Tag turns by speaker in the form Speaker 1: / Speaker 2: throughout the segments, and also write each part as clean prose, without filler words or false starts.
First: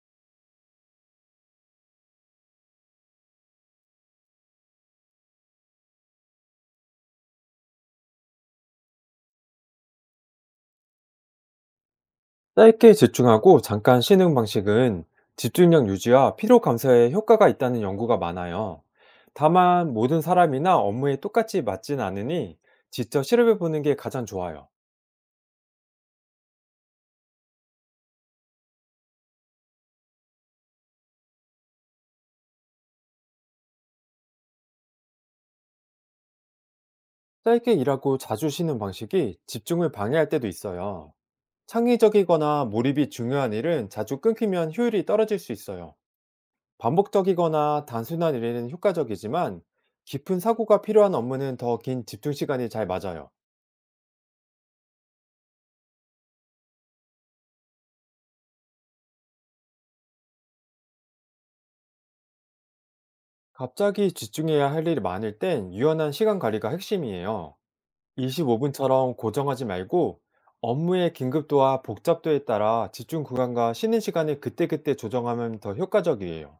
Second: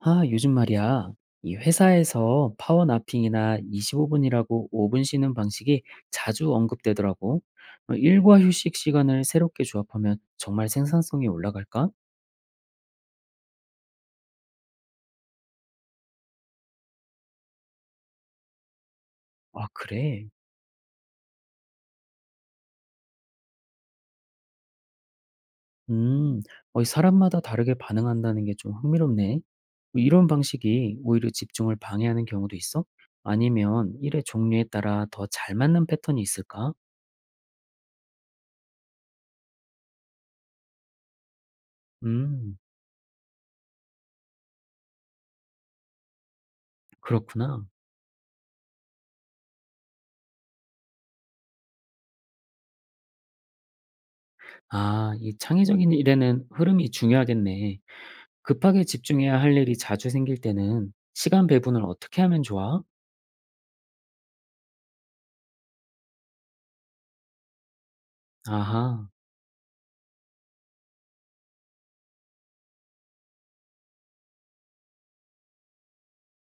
Speaker 1: 아, 요즘 말이야. 이 회사에서 파워나핑이나 25분이라고 5분 쉬는 방식이 자주 언급되더라고. 어, 일과 휴식 시간을 새롭게 조합하면 정말 생산성이 올라갈까?
Speaker 2: 짧게 집중하고 잠깐 쉬는 방식은 집중력 유지와 피로 감소에 효과가 있다는 연구가 많아요.
Speaker 1: 아,
Speaker 2: 다만 모든
Speaker 1: 그래.
Speaker 2: 사람이나 업무에 똑같이 맞진 않으니 직접 실험해 보는 게 가장 좋아요.
Speaker 1: 음, 이 사람마다 다르게 반응한다는 게 좀 흥미롭네. 뭐 이런 방식이 오히려 집중을 방해하는 경우도 있어? 아니면 일의 종류에 따라 더 잘 맞는 패턴이 있을까?
Speaker 2: 짧게 일하고 자주 쉬는 방식이 집중을 방해할 때도 있어요.
Speaker 1: 음,
Speaker 2: 창의적이거나 몰입이 중요한 일은 자주 끊기면 효율이 떨어질 수 있어요.
Speaker 1: 그렇구나.
Speaker 2: 반복적이거나 단순한 일에는 효과적이지만 깊은 사고가 필요한 업무는 더 긴 집중 시간이 잘 맞아요.
Speaker 1: 아, 이 창의적인 일에는 흐름이 중요하겠네. 급하게 집중해야 할 일이 자주 생길 때는 시간 배분을 어떻게 하면 좋아?
Speaker 2: 갑자기 집중해야 할 일이 많을 땐 유연한 시간 관리가 핵심이에요.
Speaker 1: 아하.
Speaker 2: 25분처럼 고정하지 말고 업무의 긴급도와 복잡도에 따라 집중 구간과 쉬는 시간을 그때그때 조정하면 더 효과적이에요.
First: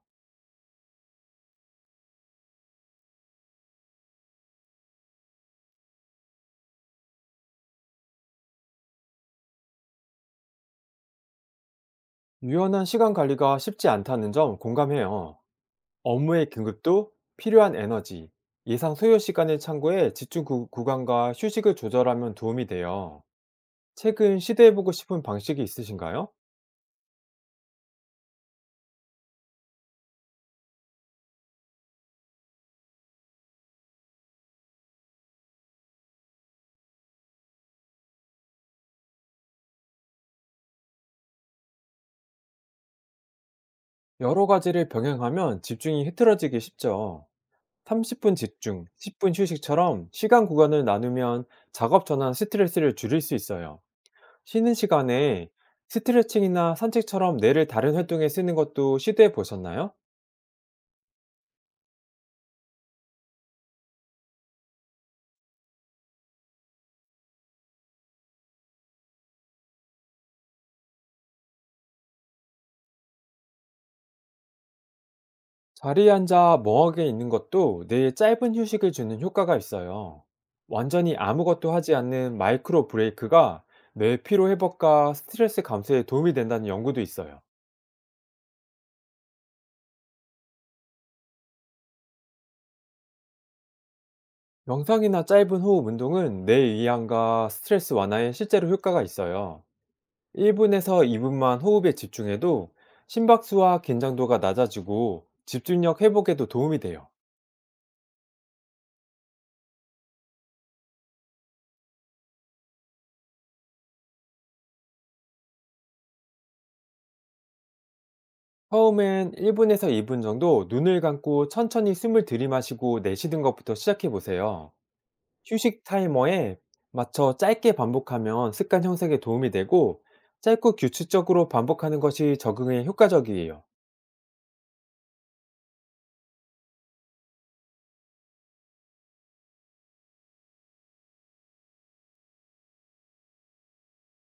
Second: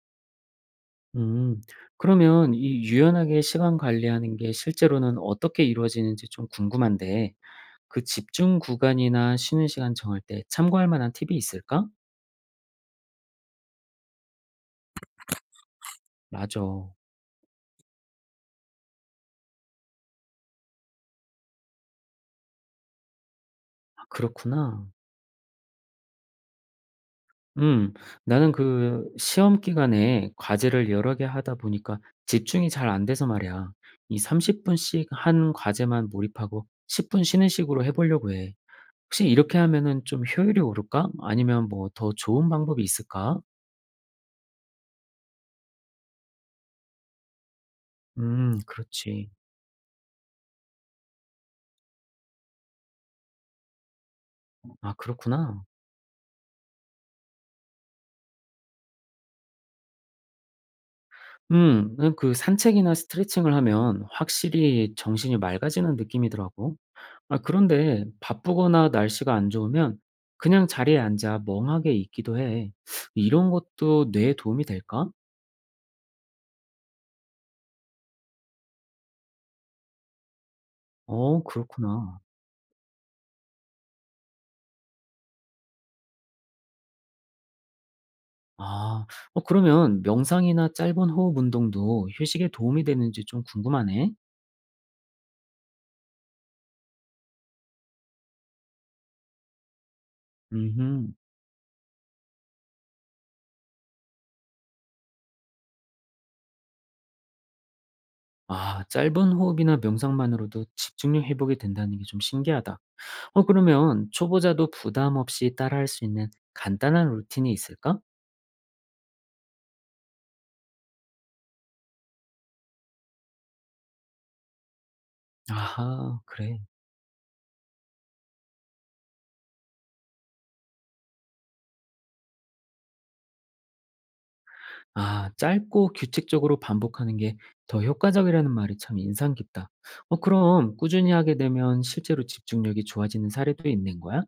Speaker 1: 음. 그러면 이 유연하게 시간 관리하는 게 실제로는 어떻게 이루어지는지 좀 궁금한데, 그 집중 구간이나 쉬는 시간 정할 때 참고할 만한 팁이 있을까?
Speaker 2: 유연한 시간 관리가 쉽지 않다는 점 공감해요. 업무의
Speaker 1: 맞아. 아,
Speaker 2: 긴급도, 필요한 에너지, 예상 소요 시간을 참고해 집중 구간과 휴식을 조절하면 도움이 돼요. 최근
Speaker 1: 그렇구나.
Speaker 2: 시도해보고 싶은 방식이 있으신가요?
Speaker 1: 음. 나는 그 시험 기간에 과제를 여러 개 하다 보니까 집중이 잘 안 돼서 말이야. 이 30분씩 한 과제만 몰입하고 10분 쉬는 식으로 해보려고 해. '혹시 이렇게 하면은 좀 효율이 오를까? 아니면 뭐 더 좋은 방법이 있을까?'
Speaker 2: 여러 가지를 병행하면 집중이 흐트러지기 쉽죠. 30분 집중, 10
Speaker 1: 그렇지.
Speaker 2: 분 휴식처럼 시간 구간을 나누면 작업 전환 스트레스를 줄일 수 있어요. 쉬는
Speaker 1: 아
Speaker 2: 시간에
Speaker 1: 그렇구나.
Speaker 2: 스트레칭이나 산책처럼 뇌를 다른 활동에 쓰는 것도 시도해 보셨나요?
Speaker 1: 그 산책이나 스트레칭을 하면 확실히 정신이 맑아지는 느낌이더라고. 아 그런데 바쁘거나 날씨가 안 좋으면 그냥 자리에 앉아 멍하게 있기도 해. 이런 것도 뇌에 도움이 될까?
Speaker 2: 자리에 앉아 멍하게 있는 것도 뇌에 짧은 휴식을 주는 효과가 있어요. 완전히
Speaker 1: 어
Speaker 2: 아무것도 하지
Speaker 1: 그렇구나.
Speaker 2: 않는 마이크로 브레이크가 뇌 피로 회복과 스트레스 감소에 도움이 된다는 연구도 있어요.
Speaker 1: 아. 어 그러면 명상이나 짧은 호흡 운동도 휴식에 도움이 되는지 좀 궁금하네.
Speaker 2: 명상이나 짧은 호흡 운동은 뇌 이완과 스트레스 완화에 실제로 효과가 있어요. 1분에서
Speaker 1: 음흠.
Speaker 2: 2분만 호흡에 집중해도 심박수와 긴장도가 낮아지고 집중력 회복에도 도움이 돼요.
Speaker 1: 아 짧은 호흡이나 명상만으로도 집중력 회복이 된다는 게 좀 신기하다. 어 그러면 초보자도 부담 없이 따라할 수 있는 간단한 루틴이 있을까?
Speaker 2: 처음엔 1분에서 2분 정도 눈을 감고 천천히 숨을 들이마시고 내쉬는 것부터 시작해 보세요. 휴식
Speaker 1: 아하 그래.
Speaker 2: 타이머에 맞춰 짧게 반복하면 습관 형성에 도움이 되고 짧고 규칙적으로 반복하는 것이 적응에 효과적이에요.
Speaker 1: 아 짧고 규칙적으로 반복하는 게 더 효과적이라는 말이 참 인상 깊다. 어 그럼 꾸준히 하게 되면 실제로 집중력이 좋아지는 사례도 있는 거야?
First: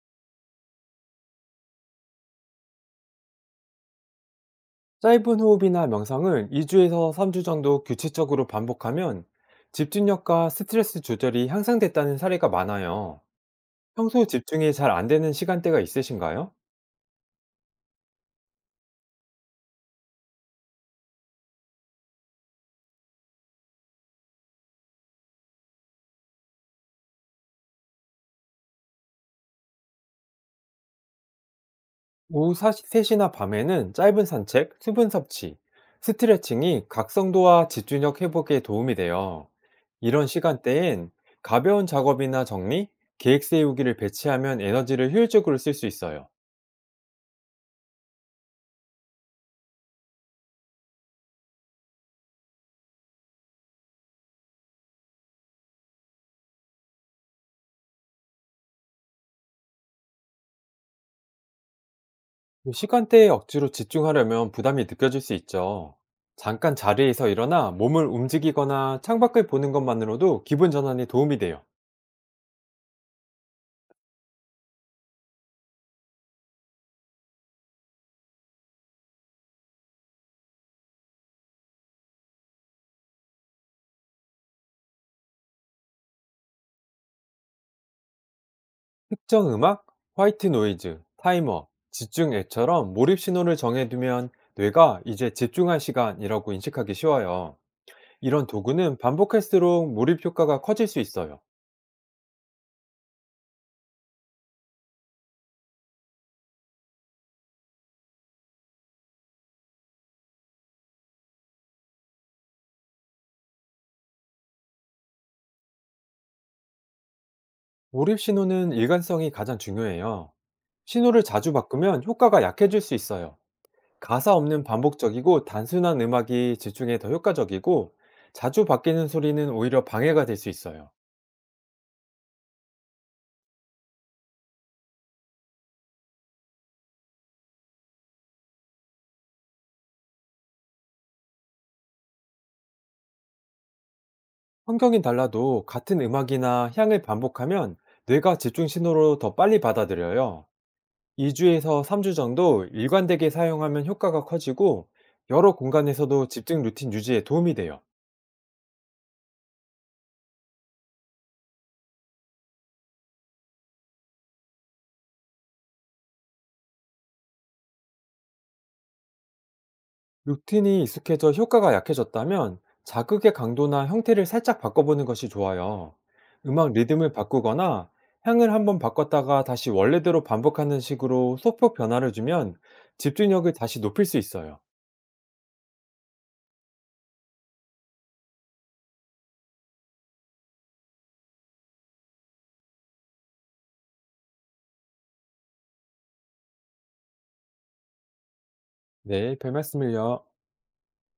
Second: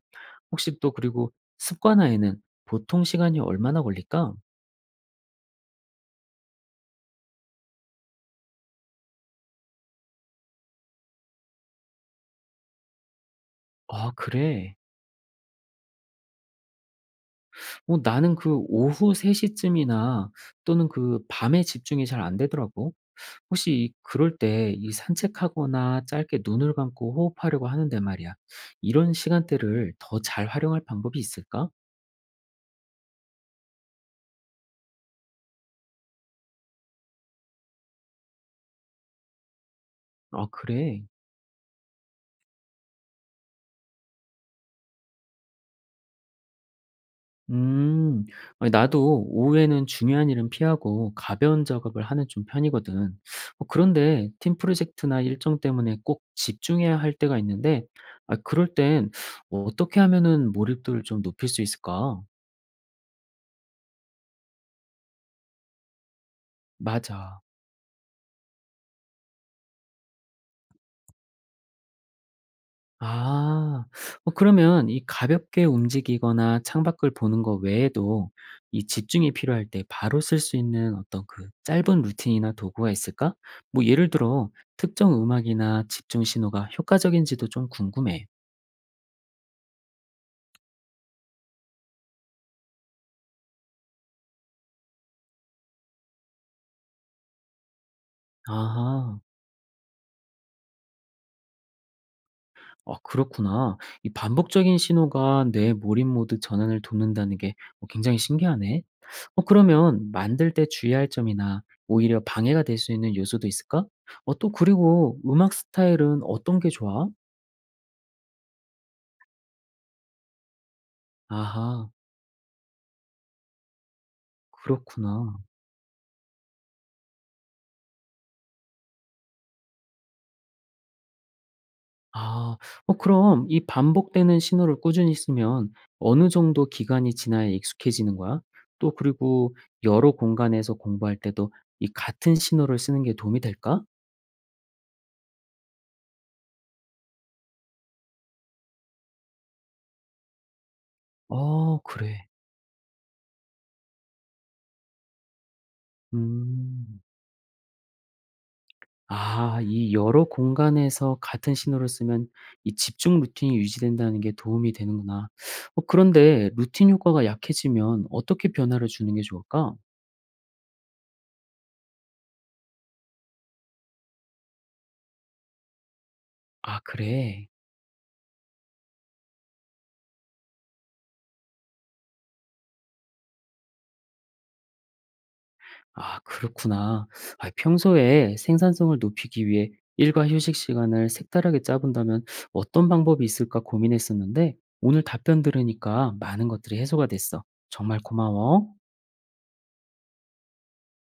Speaker 1: 혹시 또 그리고 습관화에는 보통 시간이 얼마나 걸릴까?
Speaker 2: 짧은 호흡이나 명상을 2주에서 3주 정도 규칙적으로 반복하면 집중력과 스트레스 조절이 향상됐다는 사례가 많아요.
Speaker 1: 아
Speaker 2: 평소 집중이
Speaker 1: 그래.
Speaker 2: 잘 안 되는 시간대가 있으신가요?
Speaker 1: 어 나는 그 오후 3 시쯤이나 또는 그 밤에 집중이 잘 안 되더라고. 혹시 이 그럴 때 이 산책하거나 짧게 눈을 감고 호흡하려고 하는데 말이야. 이런 시간대를 더 잘 활용할 방법이 있을까?
Speaker 2: 오후 3시나 밤에는 짧은 산책, 수분 섭취, 스트레칭이 각성도와 집중력 회복에 도움이 돼요. 이런
Speaker 1: 아 그래?
Speaker 2: 시간대엔 가벼운 작업이나 정리, 계획 세우기를 배치하면 에너지를 효율적으로 쓸 수 있어요.
Speaker 1: 음. 아니 나도 오후에는 중요한 일은 피하고 가벼운 작업을 하는 좀 편이거든. 어 그런데 팀 프로젝트나 일정 때문에 꼭 집중해야 할 때가 있는데 아 그럴 땐 어떻게 하면은 몰입도를 좀 높일 수 있을까?
Speaker 2: 그 시간대에 억지로 집중하려면 부담이 느껴질 수 있죠. 잠깐 자리에서
Speaker 1: 맞아.
Speaker 2: 일어나 몸을 움직이거나 창밖을 보는 것만으로도 기분 전환에 도움이 돼요.
Speaker 1: 아. 어 그러면 이 가볍게 움직이거나 창밖을 보는 거 외에도 이 집중이 필요할 때 바로 쓸 수 있는 어떤 그 짧은 루틴이나 도구가 있을까? 뭐 예를 들어 특정 음악이나 집중 신호가 효과적인지도 좀 궁금해.
Speaker 2: 특정 음악, 화이트 노이즈, 타이머, 집중 앱처럼 몰입 신호를 정해두면 뇌가 이제 집중할 시간이라고 인식하기 쉬워요. 이런 도구는
Speaker 1: 아하.
Speaker 2: 반복할수록 몰입 효과가 커질 수 있어요.
Speaker 1: 아 그렇구나. 이 반복적인 신호가 뇌 몰입 모드 전환을 돕는다는 게 어 굉장히 신기하네. 어 그러면 만들 때 주의할 점이나 오히려 방해가 될 수 있는 요소도 있을까? 어 또 그리고 음악 스타일은 어떤 게 좋아?
Speaker 2: 몰입 신호는 일관성이 가장 중요해요. 신호를 자주
Speaker 1: 아하.
Speaker 2: 바꾸면 효과가 약해질 수 있어요. 가사 없는
Speaker 1: 그렇구나.
Speaker 2: 반복적이고 단순한 음악이 집중에 더 효과적이고 자주 바뀌는 소리는 오히려 방해가 될 수 있어요.
Speaker 1: 아. 어 그럼 이 반복되는 신호를 꾸준히 쓰면 어느 정도 기간이 지나야 익숙해지는 거야? 또 그리고 여러 공간에서 공부할 때도 이 같은 신호를 쓰는 게 도움이 될까?
Speaker 2: 환경이 달라도 같은 음악이나 향을 반복하면 뇌가 집중 신호로 더 빨리 받아들여요.
Speaker 1: 어
Speaker 2: 2주에서 3주
Speaker 1: 그래.
Speaker 2: 정도 일관되게 사용하면 효과가 커지고 여러 공간에서도 집중 루틴
Speaker 1: 음.
Speaker 2: 유지에 도움이 돼요.
Speaker 1: 아 이 여러 공간에서 같은 신호를 쓰면 이 집중 루틴이 유지된다는 게 도움이 되는구나. 어 그런데 루틴 효과가 약해지면 어떻게 변화를 주는 게 좋을까?
Speaker 2: 루틴이 익숙해져 효과가 약해졌다면 자극의 강도나 형태를 살짝 바꿔보는 것이 좋아요. 음악
Speaker 1: 아
Speaker 2: 리듬을
Speaker 1: 그래.
Speaker 2: 바꾸거나 향을 한번 바꿨다가 다시 원래대로 반복하는 식으로 소폭 변화를 주면 집중력을 다시 높일 수 있어요.
Speaker 1: 아 그렇구나. 아 평소에 생산성을 높이기 위해 일과 휴식 시간을 색다르게 짜 본다면 어떤 방법이 있을까 고민했었는데 오늘 답변 들으니까 많은 것들이 해소가 됐어. 정말 고마워.
Speaker 2: 네, 별 말씀을요.